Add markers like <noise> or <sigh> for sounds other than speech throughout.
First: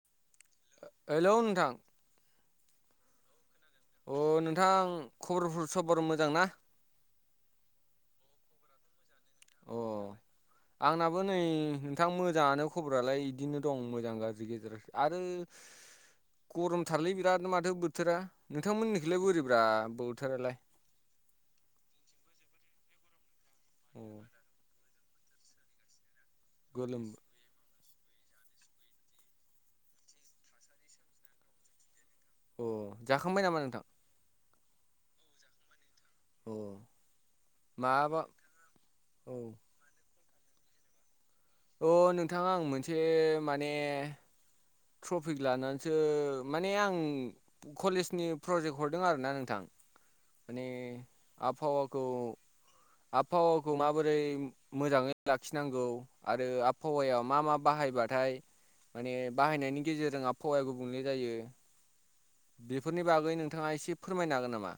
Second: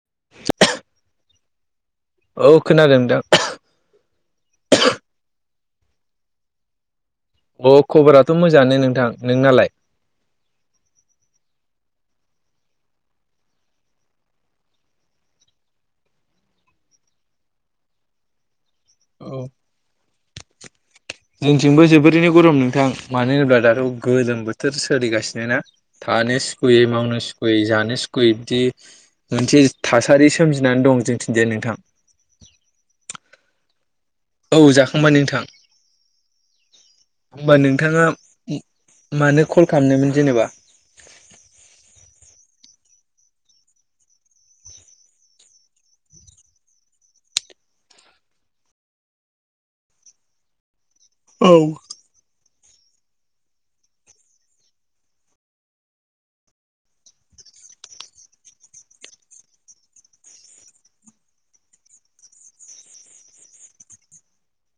<unintelligible> Hello नोंथां। औ खोनादों नोंथां <unintelligible> अ नोंथां खबरफोर सबर मोजां ना? अ खबराथ' मोजाङानो नोंथां। नोंनालाय? अ आंनाबो नै थां मोजाङानो खबरालाय इदिनो दं मोजां गाज्रि गेजेर आरो गरमथारलै बिरादनो माथो बोथोरा। नोंथांमोननिखौलाय औ बोरैब्रा बोथोरालाय? जोंथिंबो जोबोरैनो गरम नोंथां। मानो होनोब्ला दाथ' अ गोलोम बोथोर सोलिगासिनो ना। थानो सुखुयै गोलोम मावनो सुखुयै जानो सुख खुयै इदि मोनसे थासारि सोमजिनानै दं जोंनिथिंजाय नोंथां। अ जाखांबाय नामा नोंथां? औ जाखांबाय नोंथां। अ होमबा नोंथाङा माबा औ मानो कल खालामनायमोन जेनेबा अ नोंथां आं मोनसे माने ट्रफिक लानानैसो माने आं कलेजनि प्रजेक्ट हरदों आरो ना नोंथां। माने औ आबहावाखौ आबहावाखौ माबोरै मोजाङै लाखिनांगौ आरो आबहावायाव मा मा बाहायबाथाय माने बाहायनायनि गेजेरजों आबहावाया गुबुंले जायो। बेफोरनि बागै नोंथाङा एसे फोरमायनो हागोन नामा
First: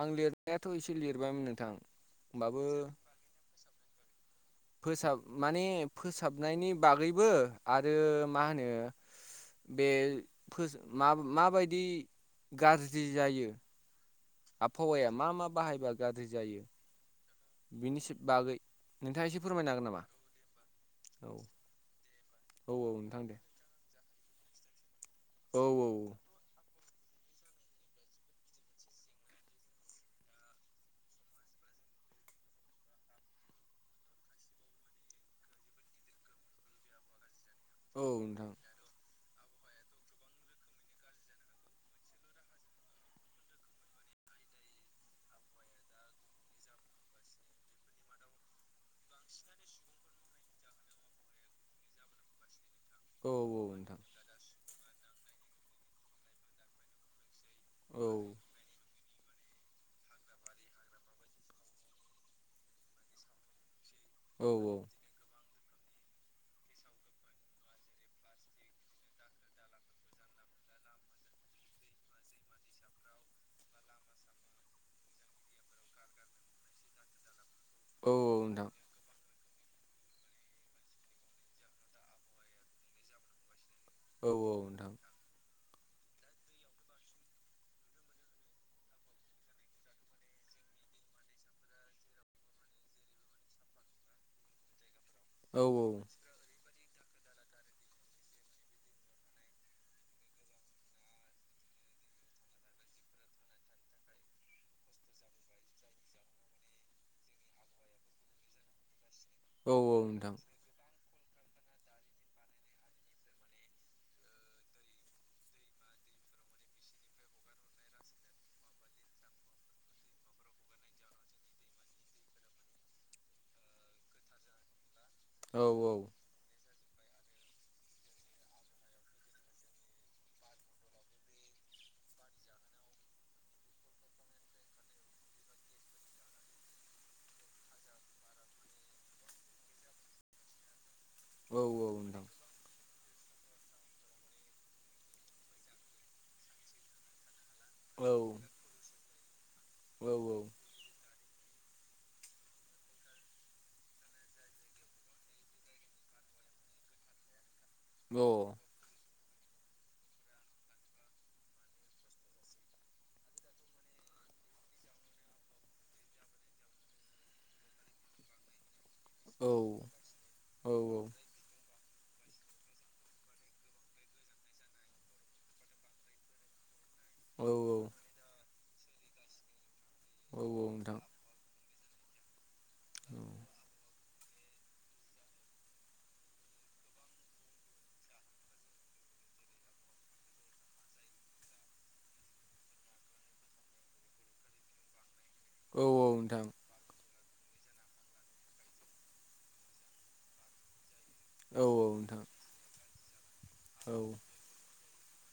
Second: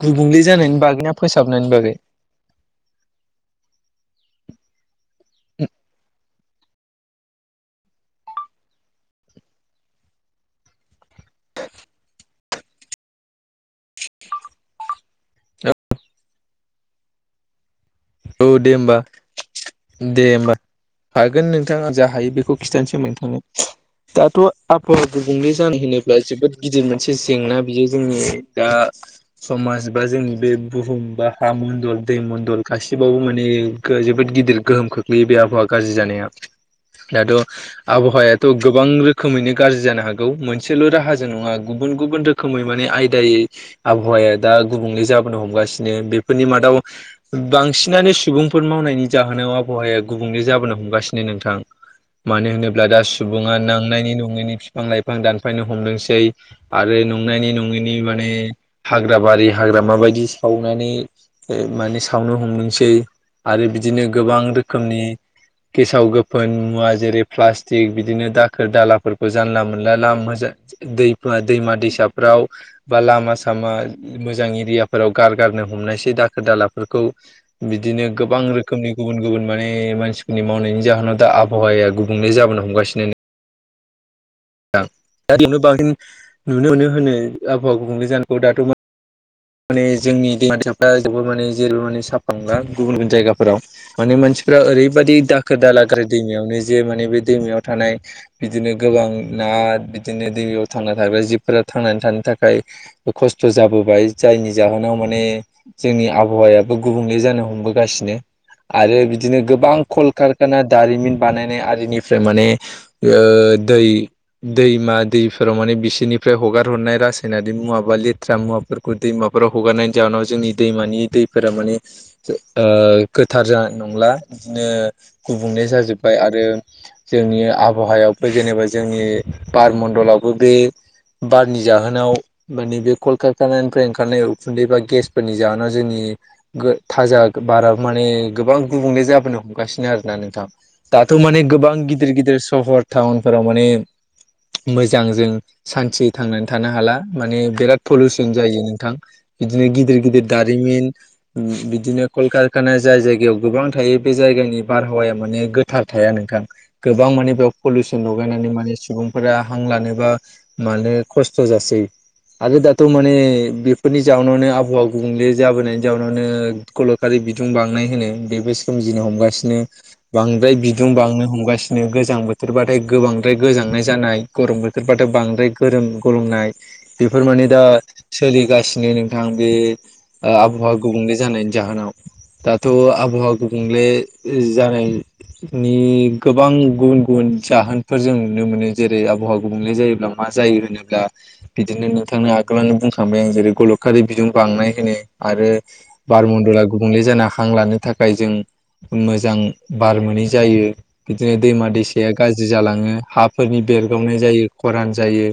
आं गुबुंले लिरनायाथ' जानायनि एसे बागै ना लिरबायमोन फोसाबनायनि नोंथां बागै होमबाबो <inaudible> फोसाब माने फोसाबनायनि बागैबो आरो मा होनो बे फो मा-माबायदि गाज्रि जायो आबहावाया मा मा बाहायबा गाज्रि जायो। बिनि औ बागै दे होमबा नोंथाङा एसे फोरमायनो हागोन नामा दे होमबा औ हागोन नोंथाङा जा हायो बेखौ औ औ खिथानोसै नोंथां दे नोंथांनो दाथ' आबहावा गुबुंले औ जानाय होनोब्ला जोबोद गिदिर मोन से जेंना बियो जोंनि दा समाज बा जोंनि बे बुहुम बा हा मनडल दै मन्दल गासिबावबो माने जोबोद गिदिर गोहोम खोख्लैयो बे आबहावा गाज्रि जानाया दाथ' औ आबहावायाथ' नोंथां गोबां रो खोमैनो गाज्रि जानो हागौ मोनसेल' राहाजों नङा गुबुन गुबुन रोखोमै माने आयदायै आबहावा दा गुबुंले जाबोनो हमगासिनो बेफोरनि मादाव बांसिनानो सुबुंफोर मावनायनि जाहोनाव आबहावाया गुबुंले जाबोनो हमगासिनो नोंथां मानो होनो ब्ला दा औ सुबुङा औ नोंथां नांनायनि नङैनि बिफां लाइफां दानफायनो हमदोंसै आरो नंनायनि नंङैनि औ माने हाग्राबारि हाग्रामाबादि सावनानै ओ माने सावनो हमदोंसै आरो बिदिनो गोबां औ रोखोमनि गेसाव गोफोन मुवा जेरै प्लास्टिक बिदिनो दाखोर दालाफोरखौ जानला मोनला लामा मोजां दै-दैमा दैसाफोराव बा लामा सामा मोजां एरियाफोराव गारगार नो हमनायसै दाखोर दाला फोरखौ बिदिनो औ गोबां नोंथां रोखोनि गुबन गुबन माने मानसिफोरनि मावनायनि जाहोनाव दा आबहावाया गुबुंले जाबोनो हमगासिनो औ औ नोंथां नोंथां दा बेयावनो बांसिन नुनो मोनो होनो आबहावा गुबुंले जानायखौ दाथ' माने जोंनि दैमा दैसाफ्रा जोबोद माने जोरबो माने साफा नंला गुबुन गुबुन जायगाफोराव माने मानसि फोरा ओरैबाददि दाखोर औ दाला गारो दैमायावनो जे माने बे दैमायाव थानाय बिदिनो गोबां ना बिदिनो दैमायाव थांना थाग्रा जिबफोरा थांनानै थानो थाखाय खस्थ' जाबोबाय जायनि जाहोनाव माने जोंनि आबहावायाबो गुबुंले जानो हमबोगासिनो आरो बिदिनो औ गोबां औ नोंथां कलकारखाना दारिमिन बानायनाय आरिनिफ्राय माने दै दैमा दैफोराव माने बिसोरनिफ्राय हगार हरनाय रासायनारि मुवा बा लेथ्रा मुवाफोर खौ दैमाफोराव हगारनायनि जाहोनाव जोंनि दैमानि दैफोरा माने ओ गोथार जा नंला बिदिनो गुबुंले औ जाजोब्बाय आरो जोंनि आबहावायावबो जेनेबा जोंनि बार मण्डलावबो बे बारनि जाहोनाव माने बे कलक ओंखारनायनिफ्राय ओंखारनाय उखुन्दै बा गेसफोरनि जाहोनाव जोंनि थाजा बारा माने गोबां गुबुंले जाबोनो हमगासिनो आरोना नोंथां दाथ' माने औ गोबां गिदिर नोंथां गिदिर सहर टाउनफोराव माने मोजां जों सान्थि थांनानै थानो हाला माने बिराद औ पलिउसन जायो नोंथां बिदिनो गिदिर औ गिदिर दारिमिन बिदिनो कलकारखानाया जाय जायगायाव गोबां थायो बे जायगानि बारहावाया माने गोथार थायानो नोंथां गोबां माने बेयाव पउसन अ लगायनानै औ माने सुबुं फोर हां लानोबा मानो खस्थ' जासै आरो दा थ' माने बेफोरनि जाउनावनो आबहावा गुबुंले जाबोनायनि जाउनावनो गलखारि बिदुं बांनाय मोनो बेबो सोमजिनो औ हमगासिनो बांद्राय बिदुं बांनो हमगा बिदिनो गोजां बोथोरबाथाय गोबांद्राय गोजांनाय जानाय गरम बोथोरबथाय बांद्राय गोरोम गरमनाय बेफोर मान औ नोंथां औ नोंथां औ नोंथां औ नोंथां औ नोंथां औ दा औ औ नोंथां औ औ सोलिगासिनो नोंथां बे आबहावा गुबुंले जानायनि जाहोनाव दाथ' आबहावा गुबुंले। जानायनि गोबां गुबुन गुबुन जाहोनफोर जों नुनो मोनो जेरै आ बहा गुबुंले जायोब्ला मा जायो होनोब्ला बिदिनो नोंथांनो गोनो बुंखांबाय आं जेरै गलकखारि बिजों बांनाय होनो आरो बारमन्दला गुबुंले जाना हां लानो थाखाय जों मोजां बार मोनै जायो। बिदिनो दैमा दैसाया गाज्रि जालाङो हाफोरनि बेरगावनाय जायो खरान जायो।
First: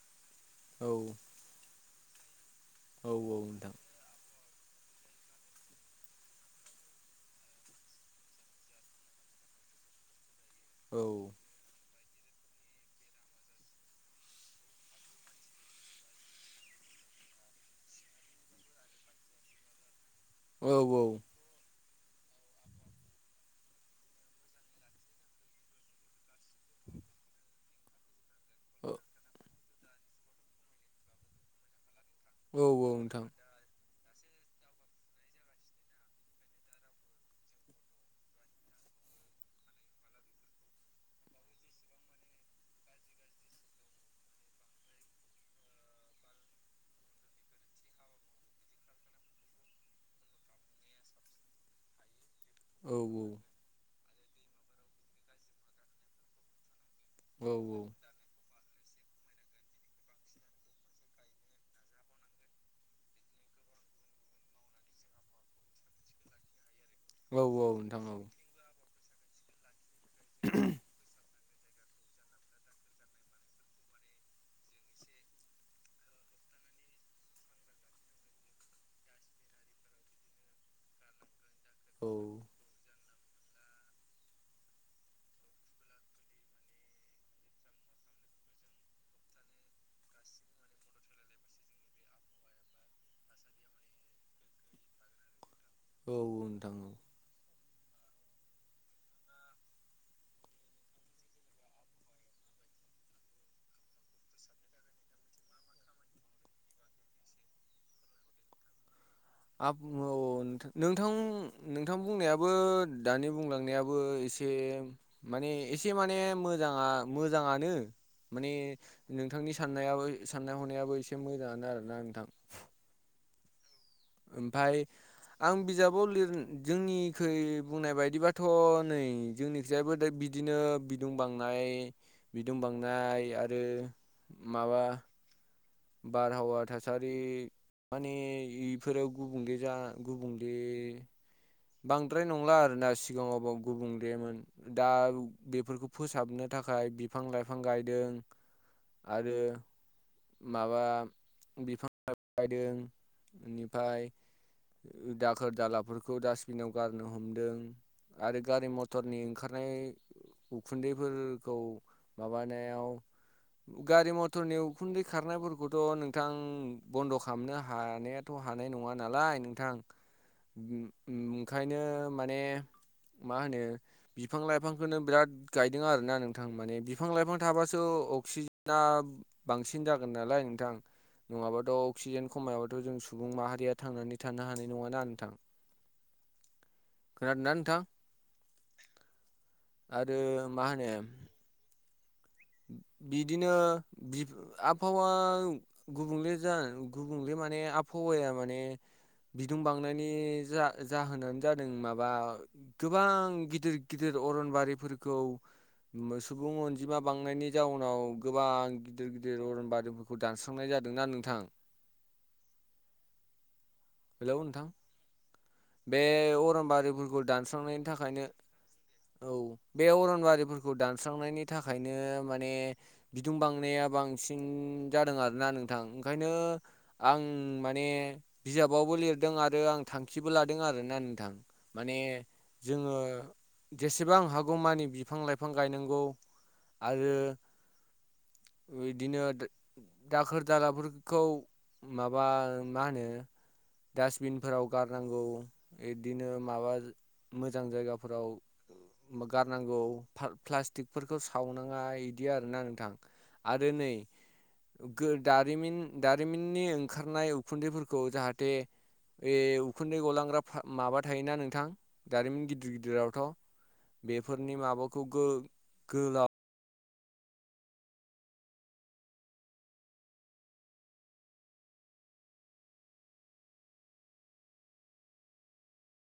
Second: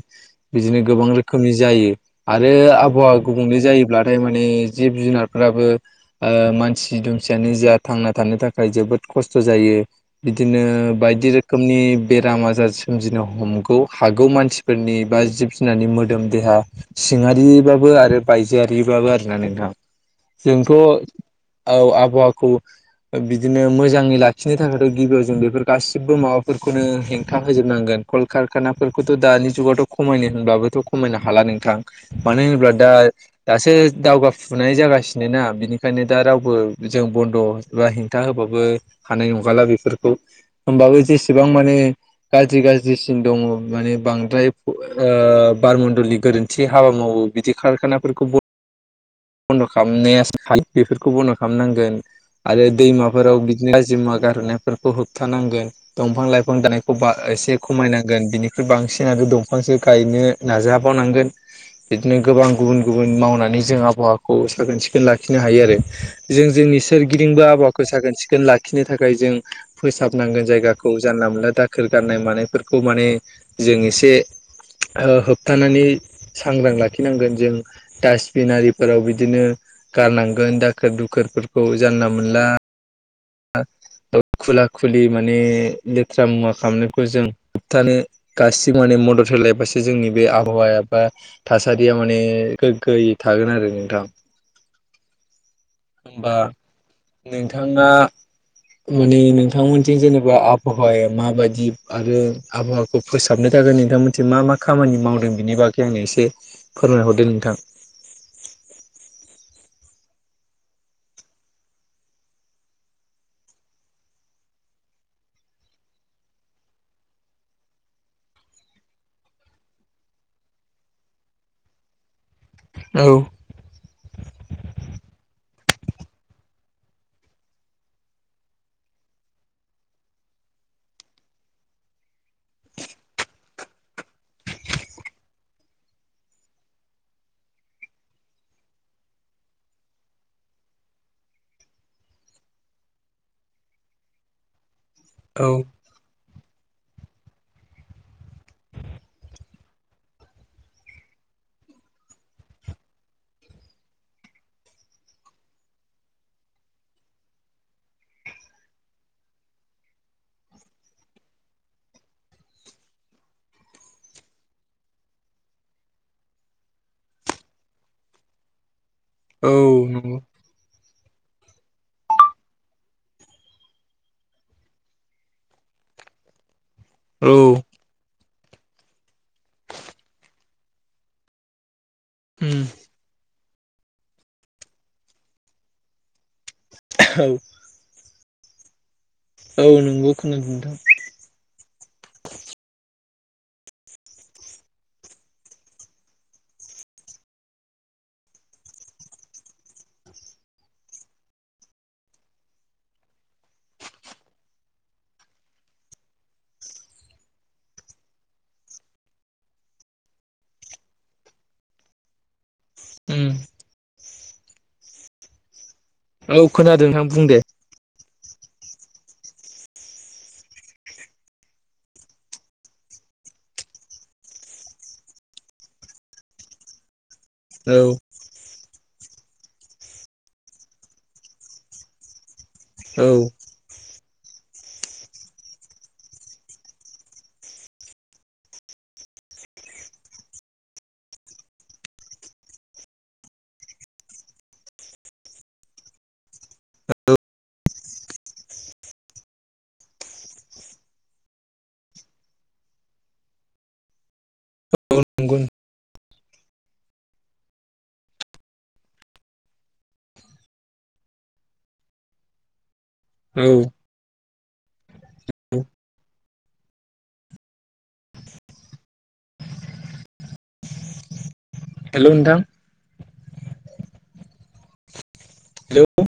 बिदिनो गोबां रोखोमनि जायो। आरो आबहावा गुबुंले जायोब्लाथाय माने जिब जुनारफोराबो मानसि दुमसियानो जा थांना थानो थाखाय जोबोद खस्थ' जायो। बिदिनो बायदि रोखोमनि बेराम आजार सोमजिनो हमगौ हागौ मानसिफोरनि बा जिब जुनारनि मोदोम देहा सिङारिबाबो आरो बायजोआरिबाबो आरोना नोंथां जोंथ' औ आब'आखौ। बिदिनो मोजाङै लाखिनो थाखायथ' गिबियाव जों बेफोर गासिबो माबाफोरखौनो हेंथा होजोबनांगोन। कलकारखानाफोरखौथ' दानि जुगावथ' खमायनो होनबबोथ' खमायनो हा नों मानो होनोब्ला दा दासो दावगाफुनाय जागासिनो ना बिनिखायनो दा रावबो जों बन्द' बा हेंथा होबाबो हानाय नंखाला बेफोरखौ होमबाबो जेसेबां माने गाज्रि गाज्रिसिन दङ माने बांद्राय ओ बारमण्डलनि गोरोन्थि थि हाबा मावो बिदि खारखानाफोरखौ बन्द' खालामनाय बेफोरखौ बन्द' खालामनांगोन। आरो दैमाफोराव बिदिनो आाजि मुवा गारोननायफोरखौ होबथानांगोन दंफां लाइफां दानाय एसे खमायनांगोन बिनिख्रुइ बांसिन आरो दंफांसो गायनो नाजाबावनांगोन। बिदिनो गोबां गुबुन गुबुन मावनानै जों आबहावाखौ साखोन सिखोन लाखिनो हायो आरो जों जोंनि सोरगिदिंबो आबावाखौ साखोन सिखोन लाखिनो थाखाय जों फोसाबनांगोन जायगाखौ जानला मोनला दाखोर गारनाय मानायफोरखौ माने जों एसे होबथानानै सांग्रां लाखिनांगोन जों डास्टबिन आरिफोराव बिदिनो गारनांगोन दाखोर दुखोरफोरखौ जानला मोनला खुला खुलि माने लेथ्रा मुवा खालामनायखौ जों होबथानो गासिबो माने मदद होलायबासो जोंनि बे आबहावाया बा थासारिया माने गोग्गो थागोन आरो नोंथां। औ नोंथां औ। थांआ। माने नोंथांमोनजों जेनेबा आबहावाया माबायदि आरो आबहावाखौ फोसाबनो जागोन नोंथां मोनसे मा मा खामानि मावदों बेनि बागै आंनो एसे फोरमायहरदों नोंथां। <unintelligible> औ। नोंथां नोंथां बुंनायाबो दानि बुंलांनायाबो एसे म माने एसे माने मोजाङा मोजाङानो माने नोंथांनि साननायाबो साननाय हनायाबो एसे मोजाङानो आरोना नोंथां। औ। ओमफाय आं बिजाबाव लिर जोंनिखै बुंनाय बायदिबाथ' नै जोंनिखयाबो दिनो बिदुं बांनाय बिदुं बांनाय आरो माबा बारहावा थासारि माने इफोराव गुबुंले जा गुबुंले बांद्राय नंला आरोना सिगाङाव गुबुंलेमोन दा औ बेफोरखौ फोसाबनो थाखाय बिफां लाइफां गायदों आरो माबा बिफां ला बायदों बेनिफ्राय दाखोर दालाफोरखौ दासि बिनाव गारनो हमदों आरो गारि मथरनि ओंखारनाय उखुन्दैफोरखौ माबानायाव गारि मथरनि उखुन्दै खारनायफोरखौथ' नोंथां बन्द' खालामनो हानायाथ' हानाय नङा नालाय औ नोंथां नंगौ ओंखायनो माने मा होनो बिफां लाइफांखौनो बिराद गायदों आरोना नोंथां माने बिफां औ लाइफां थाबासो अक्सिजेना बांसिन जागोन नालाय नोंथां। नङाबाथ' अक्सिजेन उम खमायाबाथ' जों सुबुं माहारिया थांनानै थानो हानाय नङाना नोंथां। औ खोनदोंना नोंथां। औ नंगौ आरो खोनादों मा होनो नोंथां। बिदिनो आबहावा गुबुंले जा गुबुंले माने आबहावायााया माने बिदुं बांनायनि जा जाहोनानो जादों माबा गोबां गिदिर गिदिर अनबारि सुबुं अनजिमा बांनायनि जाउनाव गोबां गिदिर गिदिर अरन बादिफोरखौ दानस्रांनाय जादोंना नोंथां <unintelligible> <inaudible> <unintelligible> <inaudible> हेलौ नोंथां बे औ खोनादों नोंथां अरनबारिफोरखौ बुं दे दानस्रांनायनि थाखायनो <unintelligible> <inaudible> औ बे अरनबारिफोरखौ दानस्रांनायनि थाखायनो माने बिदुं बांनाय बा बांसिन जादों आरोना नोंथां ओंखायनो आं मान औ बिजाब गोबावबो लिरदों आरो आं थांखिबो लादों आरोना नोंथां माने जोङो औ जेसे एसेबां हागौमानि बिफां लाइफां गायनांगौ आरो बिदिनो दाखोर दालाफोरखौ माबा मा होनो डास्टबिनफोराव गारनांगौ बिदिनो माबा मोजां जायगाफोराव गारनांगौ प्लास्टिकफोरखौ सावनाङा बिदि आरोना नोंथां। आरो नै औ नंगौ दारिन दारिमिननि ओंखारनाय उखुन्दैफोरखौ जाहाथे जाथे बे उखुन्दै गलांग्रा माबा थायोना नोंथां दारिमिन गिदिर गिदिर औ गिदिरावथ' बेफोरनि माबाखौ गोलाव <unintelligible> <inaudible> हेल' नोंथां। हेल'